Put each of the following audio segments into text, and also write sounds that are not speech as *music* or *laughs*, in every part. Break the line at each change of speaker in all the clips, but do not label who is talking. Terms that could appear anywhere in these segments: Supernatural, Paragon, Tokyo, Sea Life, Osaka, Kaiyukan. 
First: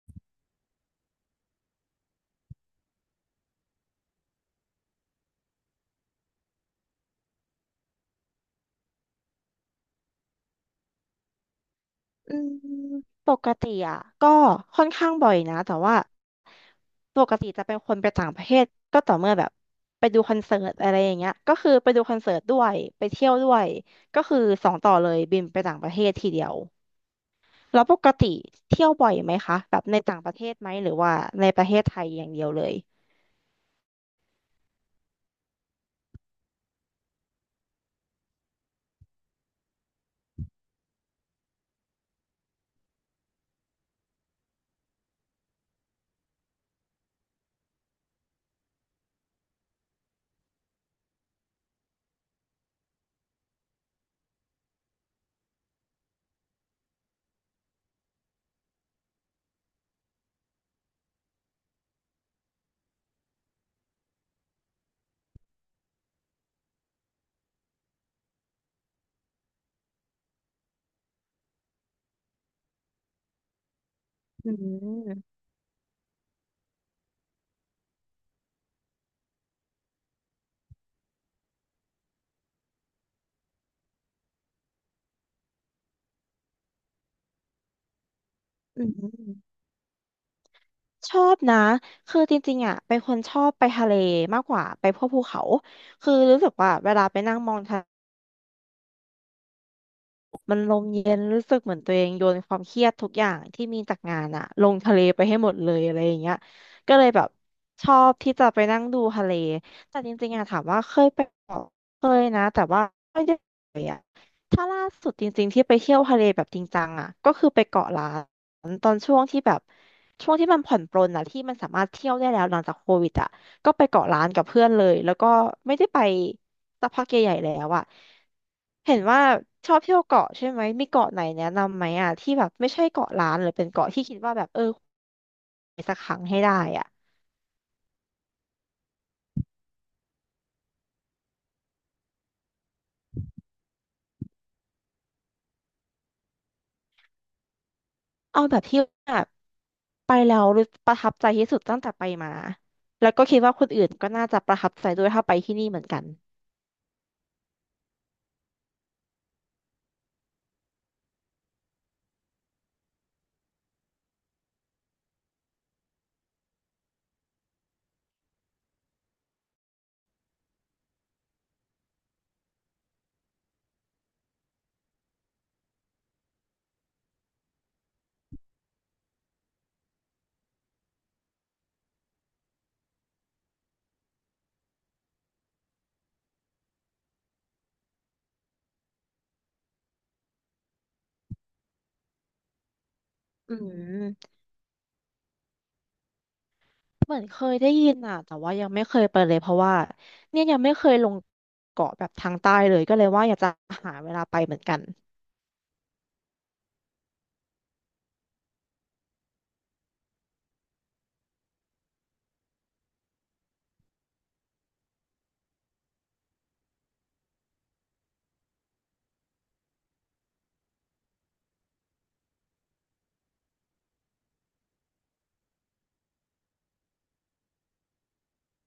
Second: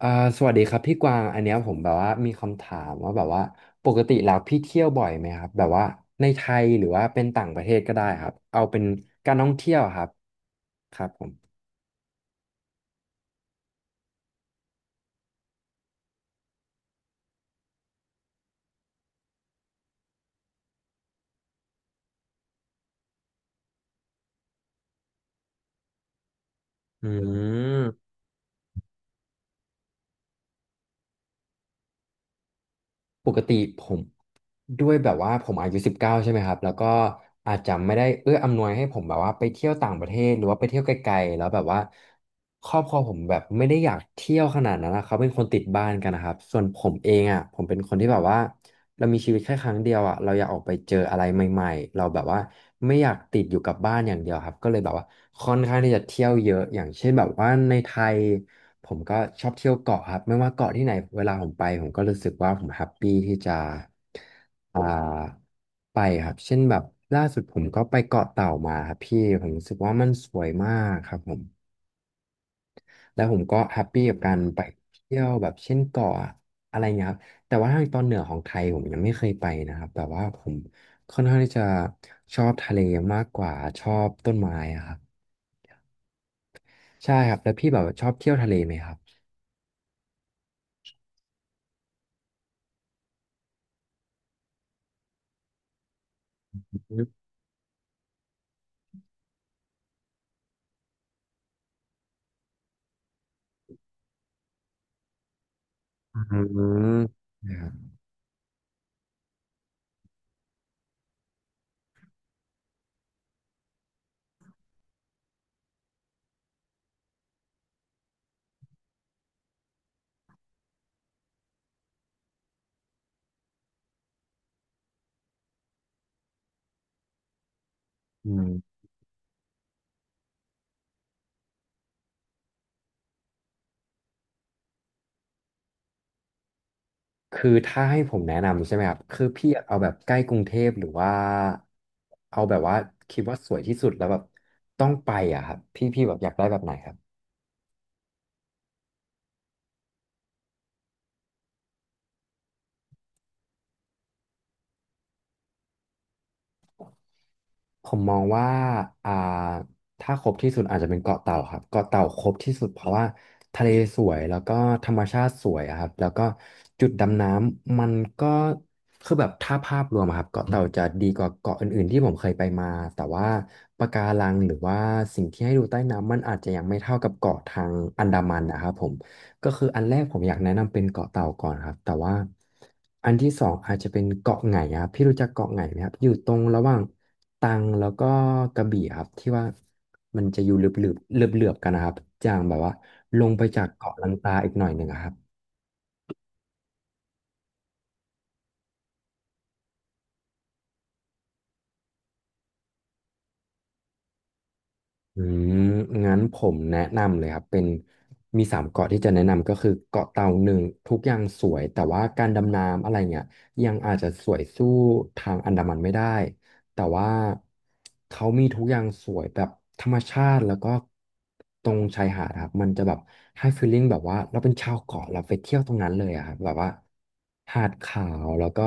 อ่าสวัสดีครับพี่กวางอันเนี้ยผมแบบว่ามีคำถามว่าแบบว่าปกติแล้วพี่เที่ยวบ่อยไหมครับแบบว่าในไทยหรือว่าเป็นต่างประเทศก็ได้ครับเอาเป็นการท่องเที่ยวครับครับผม
อืมปกติอ่ะก็ค่อนข้างบ่อยนะแต่ว่าปกติจะเป็นคนไปต่างประเทศก็ต่อเมื่อแบบไปดูคอนเสิร์ตอะไรอย่างเงี้ยก็คือไปดูคอนเสิร์ตด้วยไปเที่ยวด้วยก็คือสองต่อเลยบินไปต่างประเทศทีเดียว
อื
แล้วปก
ม
ติเที่ยวบ่อยไหมคะแบบในต่างประเทศไหมหรือว่าในประเทศไทยอย่างเดียวเลย
ปกติผมด้วยแบบว่าผมอายุ19ใช่ไหมครับแล้วก็อาจจะไม่ได้เอื้ออำนวยให้ผมแบบว่าไปเที่ยวต่างประเทศหรือว่าไปเที่ยวไกลๆแล้วแบบว่าครอบครัวผมแบบไม่ได้อยากเที่ยวขนาดนั้นนะเขาเป็นคนติดบ้านกันนะครับส่วนผมเองอ่ะผมเป็นคนที่แบบว่า เรามีชีวิตแค่ครั้งเดียวอ่ะเราอยากออกไปเจออะไรใหม่ๆ เราแบบว่าไม่อยากติดอยู่กับบ้านอย่างเดียวครับก็เลยแบบว่าค่อนข้างที่จะเที่ยวเยอะอย่างเช่นแบบว่าในไทยผมก็ชอบเที่ยวเกาะครับไม่ว่าเกาะที่ไหนเวลาผมไปผมก็รู้สึกว่าผมแฮปปี้ที่จะอ่าไปครับเช่นแบบล่าสุดผมก็ไปเกาะเต่ามาครับพี่ผมรู้สึกว่ามันสวยมากครับผม แล้วผมก็แฮปปี้กับการ
อื
ไปเที่ยว
ม
แบบเช่นเกาะอะไรเงี้ยครับแต่ว่าทางตอนเหนือของไทยผมยังไม่เคยไปนะครับแต่ว่าผมค่อนข้างที่จะชอบทะเลมากกว่าชอบต้นไม้อะครับใช่ครับแล้วพี่แบบชอบเที่ยวทะเลไหม
อื
ครับ
มชอบนะคือจริงๆอ่ะเป็นคนชอบไปทะเลมากกว่าไปพวกภูเขาคือรู้สึกว่าเวลาไปนั่งมองทะ มันลมเย็นรู้สึกเหมือนตัวเองโยนความเครียดทุกอย่างที่มีจากงานอะลงทะเลไปให้หมดเลยอะไรอย่า
อื
งเงี้ยก็
ม
เลยแบบ
นะครับ
ชอบที่จะไปนั่งดูทะเลแต่จริงๆอะถามว่าเคยไปเกาะเคยนะแต่ว่าไม่ได้ไปอะถ้าล่าสุดจริงๆที่ไปเที่ยวทะเลแบบจริงจังอะก็คือไปเกาะล้านตอนช่วงที่แบบช่วงที่มันผ่อนปรนอะที่มันสามารถเที่ยวได้แล้วหลังจากโควิดอะ ก็ไปเกาะร้านกับเพื่อนเลยแล้วก็ไม่ได้ไปสักพักใหญ่ๆแล้วอะ
อืม
เห็นว่าชอบเที่ยวเกาะใช่ไหมมีเกาะไหนแนะนำไหมอะที่แบบไม่ใช่เกาะร้านหรือเป็นเกาะที่คิดว่าแบบเออ
คือถ้าให้ผมแนะนำใช่ไหมครับคือพี่อยากเอาแบบใกล้กรุงเทพหรือว่าเอาแบบว่าคิดว่าสวยที่สุดแล้วแบบต้องไปอ่ะครับพี่พี่แบบอยากได้แบบไหนครับ
เอาแบบที่แบบไปแล้วรู้ประทับใจที่สุดตั้งแต่ไปมาแล้วก็คิดว่าคนอื่นก็น่าจะประทับใจด้วยถ้าไปที่นี่เหมือนกัน
ผมมองว่าอ่า ถ้าครบที่สุดอาจจะเป็นเกาะเต่าครับเกาะเต่าครบที่สุดเพราะว่าทะเลสวยแล้วก็ธรรมชาติสวยอะครับแล้วก็จุดดำน้ำมันก็คือแบบถ้าภาพรวมอะครับเกาะเต่าจะดีกว่าเกาะอื่นๆที่ผมเคยไปมาแต่ว่าปะการังหรือว่าสิ่งที่ให้ดูใต้น้ำมันอาจจะยังไม่เท่ากับเกาะทางอันดามันนะครับผม ก็คืออันแรกผมอยากแนะนำเป็นเกาะเต่าก่อนครับแต่ว่าอันที่สองอาจจะเป็นเกาะไหงครับพี่รู้จักเกาะไหงไหมครับอยู่ตรงระหว่าง ตรังแล้วก็กระบี่ครับที่ว่ามันจะอยู่เหลือบๆเหลือบๆกันนะครับอย่างแบบว่าลงไป
อื
จากเกาะลันตา
ม
อีกหน่อยหนึ่งอะครับ
เหมือนเคยได้ยินอ่ะแต่ว่ายังไม่เคยไปเลยเพราะว่าเนี่ยยังไม่เคยลงเกาะแบบทางใต้เลยก็เลยว่าอยากจะหาเวลาไปเหมือนกัน
อืมงั้นผมแนะนำเลยครับเป็นมีสามเกาะที่จะแนะนำก็คือเกาะเต่าหนึ่งทุกอย่างสวยแต่ว่าการดำน้ำอะไรเงี้ยยังอาจจะสวยสู้ทางอันดามันไม่ได้แต่ว่าเขามีทุกอย่างสวยแบบธรรมชาติแล้วก็ตรงชายหาดครับมันจะแบบให้ฟีลลิ่งแบบว่าเราเป็นชาวเกาะเราไปเที่ยวตรงนั้นเลยอะครับแบบว่าหาดขาวแล้วก็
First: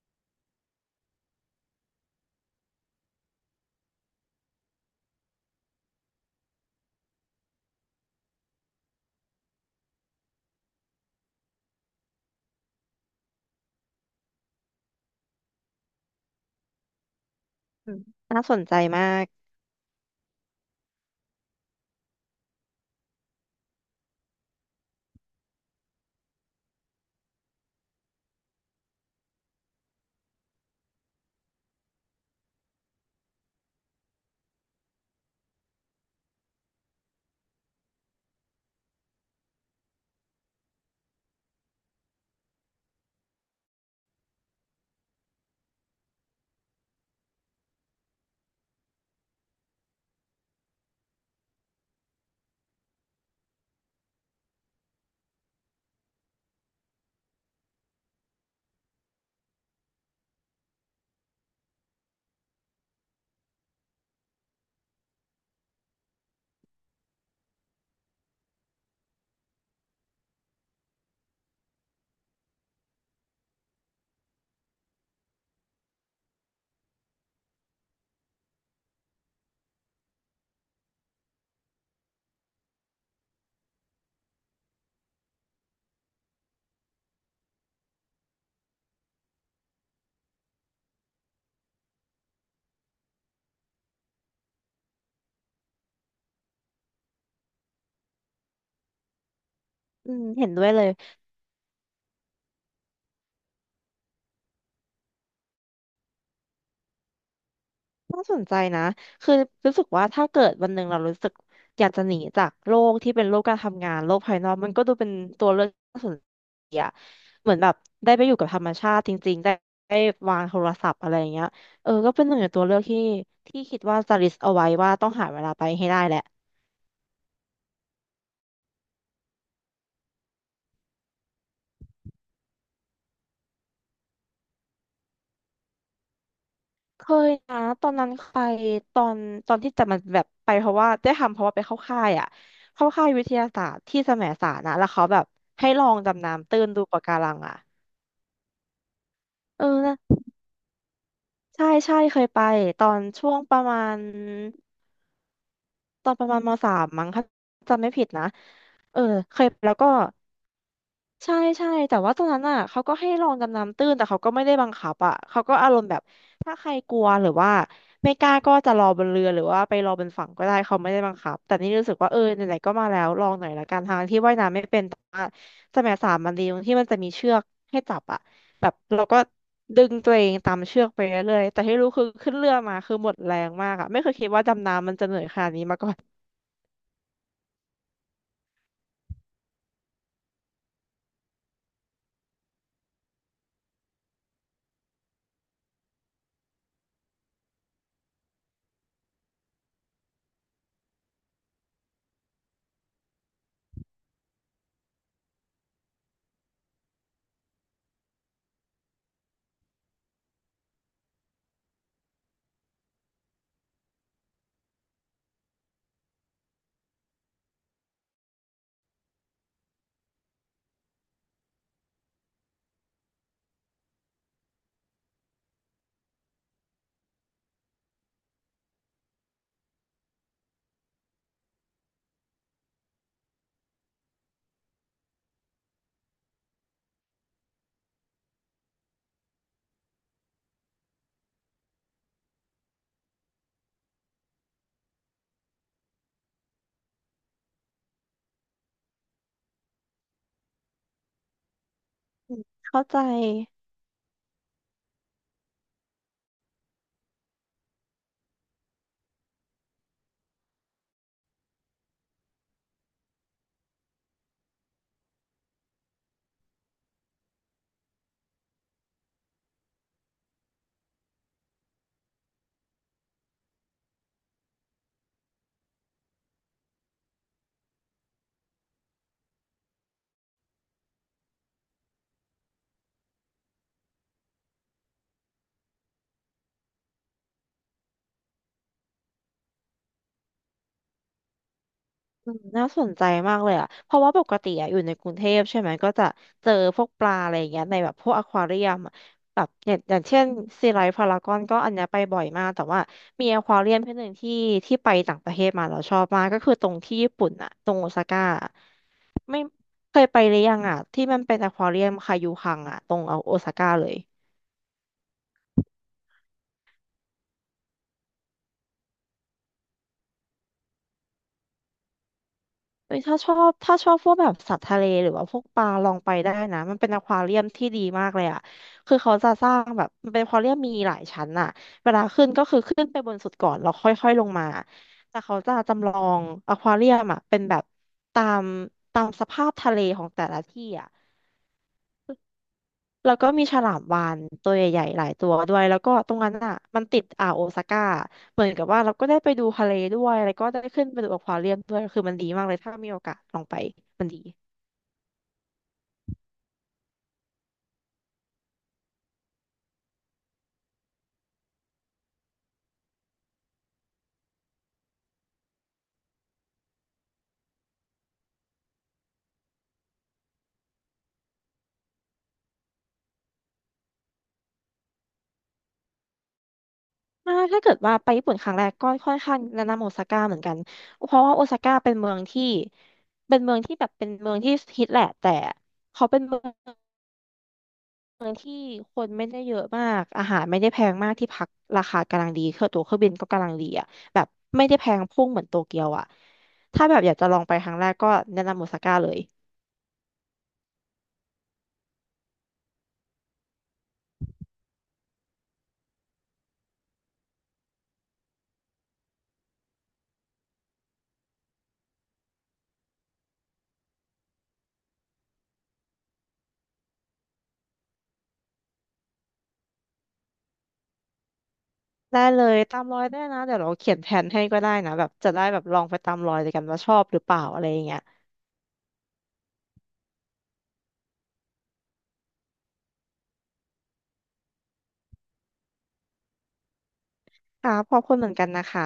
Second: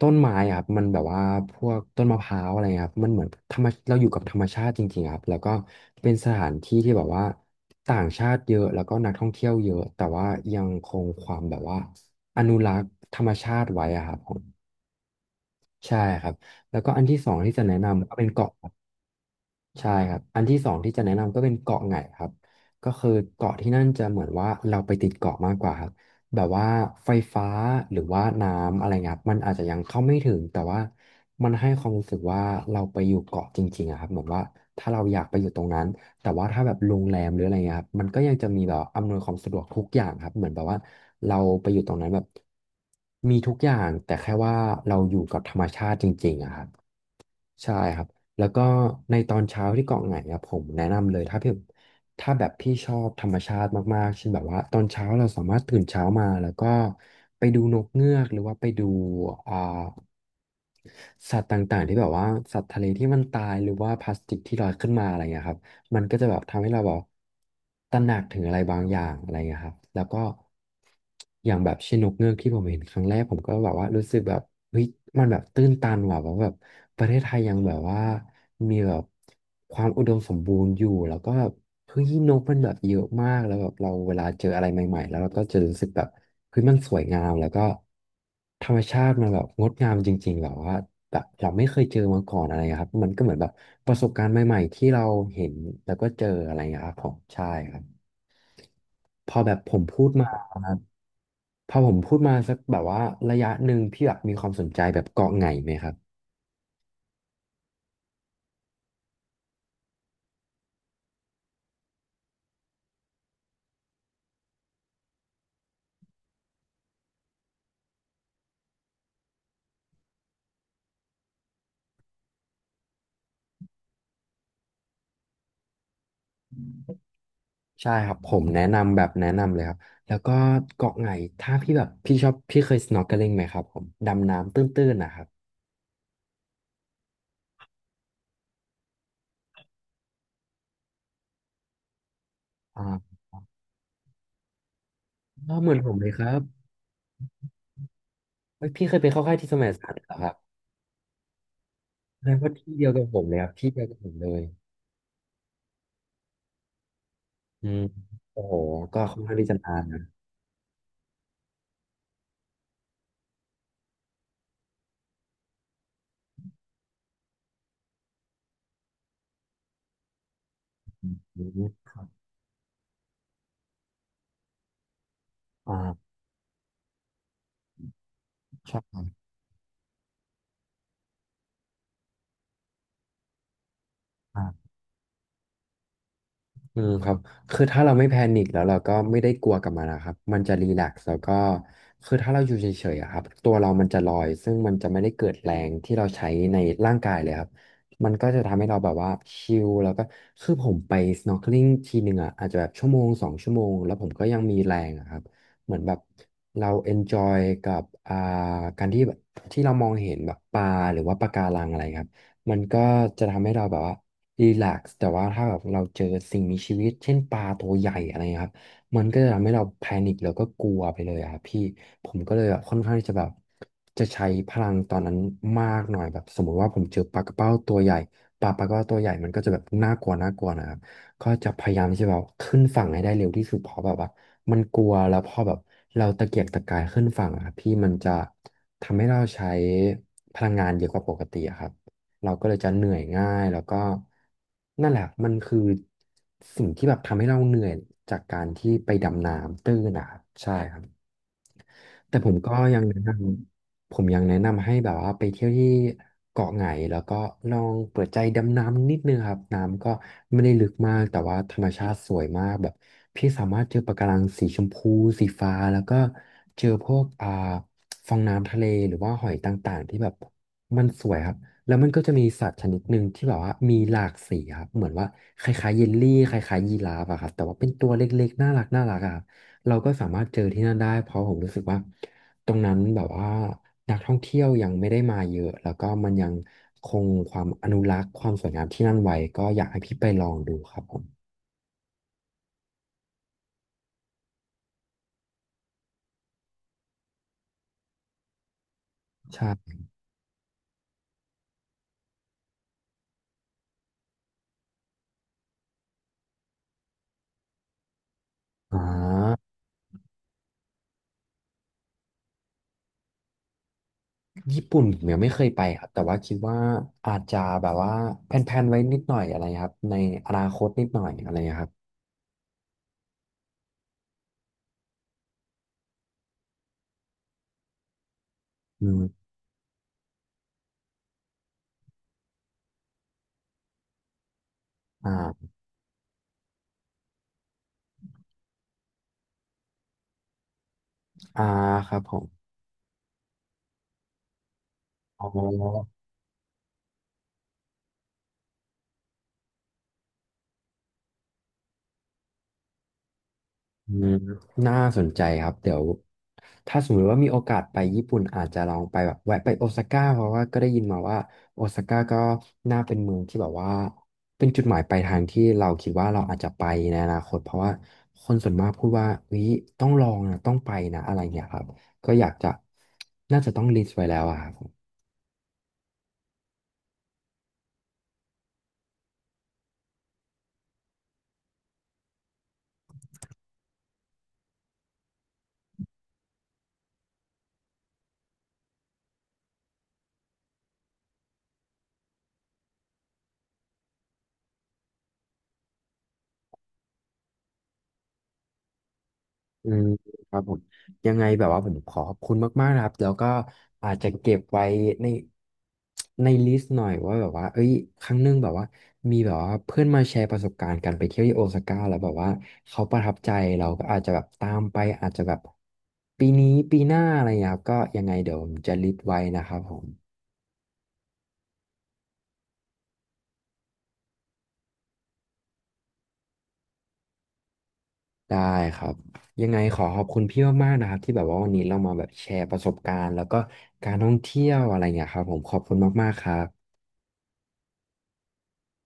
ต้นไม้อะครับมันแบบว่าพวกต้นมะพร้าวอะไรเงี้ยครับมันเหมือนธรรมเราอยู่กับธรรมชาติจริงๆครับแล้วก็เป็นสถานที่ที่แบบว่าต่างชาติเยอะแล้วก็นักท่องเที่ยวเยอะแต่ว่ายังคงความแบบว่าอนุรักษ์ธรรมชาติไว้อะครับผมใช่ครับแล้วก็อันที่สองที่จะแนะ
อืม
นำก็เป็น
น่า
เกาะ
สนใจมาก
ใช่ครับ อันที่สองที่จะแนะนำก็เป็นเกาะไหงครับก็คือเกาะที่นั่นจะเหมือนว่าเราไปติดเกาะมากกว่าครับแบบว่าไฟฟ้าหรือว่าน้ำอะไรเงี้ยครับมันอาจจะยังเข้าไม่ถึงแต่ว่ามันให้ความรู้สึกว่าเราไปอยู่เกาะจริงๆอะครับเหมือนว่าถ้าเราอยากไปอยู่ตรงนั้น แต่ว่าถ้าแบบโรงแรมหรืออะไรเงี้ยครับมันก็ยังจะมีแบบอำนวยความสะดวกทุกอย่างครับเหมือนแบบว่าเราไปอยู่ตรงนั้นแบบมีทุกอย่างแต่แค่ว่าเราอยู่กับธรรมชาติจริงๆอะครับ ใช่ครับ แล้วก็ในตอนเช้าที่เกาะไหงครับผมแนะนำเลยถ้าพี่ถ้าแบบพี่ชอบธรรมชาติมากๆเช่นแบบว่าตอนเช้าเราสามารถตื่นเช้ามาแล้วก็ไปดูนกเงือกหรือว่าไปดูอ่าสัตว์ต่างๆที่แบบว่าสัตว์ทะเลที่มันตายหรือว่าพลาสติกที่ลอยขึ้นมาอะไรอย่างเงี้ยครับ มันก็จะแบบทำให้เราแบบตระหนักถึงอะไรบางอย่างอะไรเงี้ยครับแล้วก็อย่างแบบเช่นนกเงือกที่ผมเห็นครั้งแรกผมก็แบบว่ารู้สึกแบบเฮ้ยมันแบบตื้นตันว่ะแบบว่าแบบประเทศไทยยังแบบว่ามีแบบความอุดมสมบูรณ์อยู่แล้วก็แบบ เฮ้ยนกมันแบบเยอะมากแล้วแบบเราเวลาเจออะไรใหม่ๆแล้วเราก็จะรู้สึกแบบเฮ้ยมันสวยงามแล้วก็ธรรมชาติมันแบบงดงามจริงๆแบบว่าแบบเราไม่เคยเจอมาก่อนอะไรครับมันก็เหมือนแบบประสบการณ์ใหม่ๆที่เราเห็นแล้วก็เจออะไรอย่างเงี้ยครับผมใช่ครับพอแบบผมพู
อื
ด
ม
มา
เห็นด้วยเลย
พอผมพูดมาสักแบบว่าระยะหนึ่งพี่แบบมีความสนใจแบบเกาะไหงไหมครับ
น่าสนใจนะคือรู้สึกว่าถ้าเกิดวันหนึ่งเรารู้สึกอยากจะหนีจากโลกที่เป็นโลกการทำงานโลกภายนอกมันก็ดูเป็นตัวเลือกที่น่าสนใจอะเหมือนแบบได้ไปอยู่กับธรรมชาติจริงๆได้วางโทรศัพท์อะไรอย่างเงี้ยเออก็เป็นหนึ่งในตัวเลือกที่ที่คิดว่าจะ list เอาไว้ว่าต้องหาเวลาไปให้ได้แหละ
ใช่ครับผมแนะนำแบบแนะนำเลยครับแล้วก็เกาะไหนถ้าพี่แบบพี่ชอบพี่เคย snorkeling ไหมครับผมดำน้ำตื้นๆนะครับ
เคยนะตอนนั้นไปตอนตอนที่แต่มันแบบไปเพราะว่าได้ทำเพราะว่าไปเข้าค่ายอ่ะเข้าค่าย
อ่า
วิทยาศาสตร์ที่แสมสารนะแล้วเขาแบบ
ก็เห
ให้
มือน
ลอ
ผม
ง
เลยค
ดำ
รับ
น้ำตื้นดูปะการังอ่ะ
เฮ้ยพี่เคยไปเข้าค่ายที่ส
เอ
ม
อ
ยสาร
นะ
เหรอครับ
ใช่ใช่เค
แส
ย
ดง
ไป
ว่าที่
ต
เดี
อ
ยว
น
กับผม
ช่ว
เลย
ง
ครับ
ประ
ที่
มา
เดียวกั
ณ
บผมเลย
ตอนประมาณมสามมั้งถ้า
อืม
จำไม่ผิดนะ
โอ้โห
เอ
ก็
อ
ค่อนข้า
เค
งที่
ย
จะ
ไปแล้
นา
ว
น
ก็
นะ
ใช่ใช่แต่ว่าตอนนั้นอ่ะเขาก็ให้ลองดำน้ำตื้นแต่เขาก็ไม่ได้บังคับอ่ะเขาก็อารมณ์แบบถ้าใครกลัวหรือว่าไม่กล้าก็จะรอบนเรือหรือว่าไปรอบนฝั่งก็ได้เขาไม่ได้บังคับ
อื
แต่นี่รู้
ม
สึกว่าเออไหนๆก็มาแล้วลองหน่อยละกันทางที่ว่ายน้ำไม่เป็นแต่ว่า
อ่
สมัย
า
สามมันดีตรงที่มันจะมีเชือกให้จับอ่ะแบบ
ใช
เราก็ดึงตัวเองตามเชือกไปเรื่อยๆแต่ที่รู้คือขึ้นเรือมาคือหมดแรงมากอ่ะไม่เคยคิดว่าดำ
่
น้ำมันจะเหนื่อยขนาดนี้มาก่อน *laughs*
อืมครับคือถ้าเราไม่แพนิคแล้วเราก็ไม่ได้กลัวกับมันนะครับมันจะรีแลกซ์แล้วก็คือถ้าเราอยู่เฉยๆอะครับตัวเรามันจะลอยซึ่งมันจะไม่ได้เกิดแรงที่เราใช้ในร่างกายเลยครับมันก็จะทำให้เราแบบว่าชิลแล้วก็คือผมไป snorkeling ทีหนึ่งอ่ะอาจจะแบบชั่วโมงสองชั่วโมงแล้วผมก็ยังมีแรงอะครับเหมือนแบบเรา enjoy กับการที่แบบที่เรามองเห็นแบบปลาหรือว่าปะการังอะไรครับ มันก็จะทำให้เราแบบว่ารีแลกซ์แต่ว่าถ้าแบบเราเจอสิ่งมีชีวิตเช่นปลาตัวใหญ่อะไรเงี้ยครับมันก็จะทำให้เราแพนิคแล้วก็กลัวไปเลยอะครับพี่ผมก็เลยแบบค่อนข้างที่จะแบบจะใช้พลังตอนนั้นมากหน่อยแบบสมมุติว่าผมเจอปลากระเป้าตัวใหญ่ปลากระเป้าตัวใหญ่มันก็จะแบบน่ากลัวน่ากลัวนะครับ ก็จะพยายามที่จะแบบขึ้นฝั่งให้ได้เร็วที่สุดเพราะแบบว่ามันกลัวแล้วพอแบบเราตะเกียกตะกายขึ้นฝั่งอะครับพี่มันจะทำให้เราใช้พลังงานเยอะกว่าปกติอะครับ เราก็เลยจะเหนื่อยง่ายแล้วก็นั่นแหละมันคือสิ่งที่แบบทำให้เราเหนื่อยจากการที่ไปดำน้ำตื้นนะครับใช่ครับ แต่ผมก็ยั
เข้า
งแนะ
ใจ
นำผมยังแนะนำให้แบบว่าไปเที่ยวที่เกาะไหงแล้วก็ลองเปิดใจดำน้ำนิดนึงครับน้ำก็ไม่ได้ลึกมากแต่ว่าธรรมชาติสวยมากแบบพี่สามารถเจอปะการังสีชมพูสีฟ้าแล้วก็เจอพวกฟองน้ำทะเลหรือว่าหอยต่างๆที่แบบมันสวยครับแล้วมันก็จะมีสัตว์ชนิดหนึ่งที่แบบว่ามีหลากสีครับเหมือนว่าคล้ายๆเยลลี่คล้ายๆยีราฟอะครับแต่ว่าเป็นตัวเล็กๆน่ารักน่ารักอะ เราก็สามารถเจอที่นั่นได้เพราะผมรู้สึกว่าตรงนั้นแบบว่านักท่องเที่ยวยังไม่ได้มาเยอะแล้วก็มันยังคงความอนุรักษ์ความสวยงามที่นั่นไว้ก็อยากให้พี่ไปลองดูครับผม
อืมน่าสนใจมากเลยอ่ะ เพราะว่าปกติอ่ะอยู่ในกรุงเทพใช่ไหมก็จะเจอพวกปลาอะไรอย่างเงี้ยในแบบพวกอควาเรียมอะแบ
ใช่
บอย่างเช่นซีไลท์พารากอนก็อันเนี้ยไปบ่อยมากแต่ว่ามีอควาเรียมที่หนึ่งที่ไปต่างประเทศมาเราชอบมากก็คือตรงที่ญี่ปุ่นอ่ะตรงโอซาก้าอะ
อ่า
ไม่เคยไปหรือยังอ่ะที่มันเป็นอควาเรียมคายูคังอ่ะตรงโอซาก้าเลย
ญี่ปุ่นผมยังไม่เคยไปครับแต่ว่าคิดว่าอาจจะแบบว่าแพลนๆไว้นิดหน่อยอะไรครับในอนาคตนิดหน่อยอะไรครับ
เอ้ยถ้าชอบถ้าชอบพวกแบบสัตว์ทะเลหรือว่าพวกปลาลองไปได้นะมันเป็นอควาเรียมที่ดีมากเลยอ่ะ
อื
คือเขา
ม
จะสร้างแบบมันเป็นอควาเรียมมีหลายชั้นอ่ะเวลาขึ้นก็คือขึ้นไปบนสุดก่อนแล้วค่อยๆลงมาแต่เขา
อ่า
จะจำลองอควาเรียมอ่ะเป็นแบบตามตามสภาพทะเลของแต่ละที่อ่ะ
อ่าครับผม
แล้วก็มีฉลามวาฬตัวใหญ่ๆหลาย
อ๋
ตัวด้วยแล้วก็
อ
ตรงนั้นอ่ะมันติดอ่าวโอซาก้าเหมือนกับว่าเราก็ได้ไปดูทะเลด้วยแล้วก็ได้ขึ้นไปดูอควาเรียมด้วยคือมันดีมากเลยถ้ามีโอกาสลองไป
อื
มัน
ม
ดี
น่าสนใจครับเดี๋ยวถ้าสมมติว่ามีโอกาสไปญี่ปุ่นอาจจะลองไปแบบแวะไปโอซาก้าเพราะว่าก็ได้ยินมาว่าโอซาก้าก็น่าเป็นเมืองที่แบบว่าเป็นจุดหมายปลายทางที่เราคิดว่าเราอาจจะไปในอนาคตเพราะว่าคนส่วนมากพูดว่าวิต้องลองนะต้องไปนะอะไรเงี้ยครับก็อยากจะน่าจะต้องลิสต์ไว้แล้วอะครับ
อ่าถ้าเกิดว่าไปญี่ปุ่นครั้งแรกก็ค่อนข้างแนะนำโอซาก้าเหมือนกันเพราะว่าโอซาก้าเป็นเมืองที่เป็นเมืองที่แบบเป็นเมืองที่ฮิตแหละแต่เขาเป็นเมืองที่คนไม่ได้เยอะมากอาหารไม่ได้แพงมากที่พักราคากำลังดีเครื่องตั๋วเครื่องบินก็กำลังดีอ่ะแบบไม่ได้แพงพุ่งเหมือนโตเกียวอ่ะถ้าแบบอยากจะลองไปครั้งแรกก็แนะนำโอซาก้าเลย
อืมครับผมยังไงแบบว่าผมขอขอบคุณมากๆนะครับแล้วก็อาจจะเก็บไว้ในในลิสต์หน่อยว่าแบบว่าเอ้ยครั้งหนึงแบบว่ามีแบบว่าเพื่อนมาแชร์ประสบการณ์การไปเที่ยวที่โอซาก้าแล้วแบบว่าเขาประทับใจเราก็อาจจะแบบตามไปอาจจะแบบปีนี้ปีหน้าอะไรอย่างเงี้ยครับก็ยังไงเดี๋ยวผมจะลิสต์ไว้นะครับผม
ได้เลยตามรอยได้นะเดี๋ยวเราเขียนแผนให้ก็ได้นะแบบจะได้แบบลองไปตามรอยด้วยกันว่าชอบหรือเปล่าอะไรอย่างเงี้ย
ได้ครับยังไงขอขอบคุณพี่มากๆนะครับที่แบบว่าวันนี้เรามาแบบแชร์ประสบการณ์แล้วก็การท่องเที่ยวอะไรอย่างเงี้ยครับผมขอบคุณมากๆครับ
ค่ะขอบคุณเหมือนกันนะคะ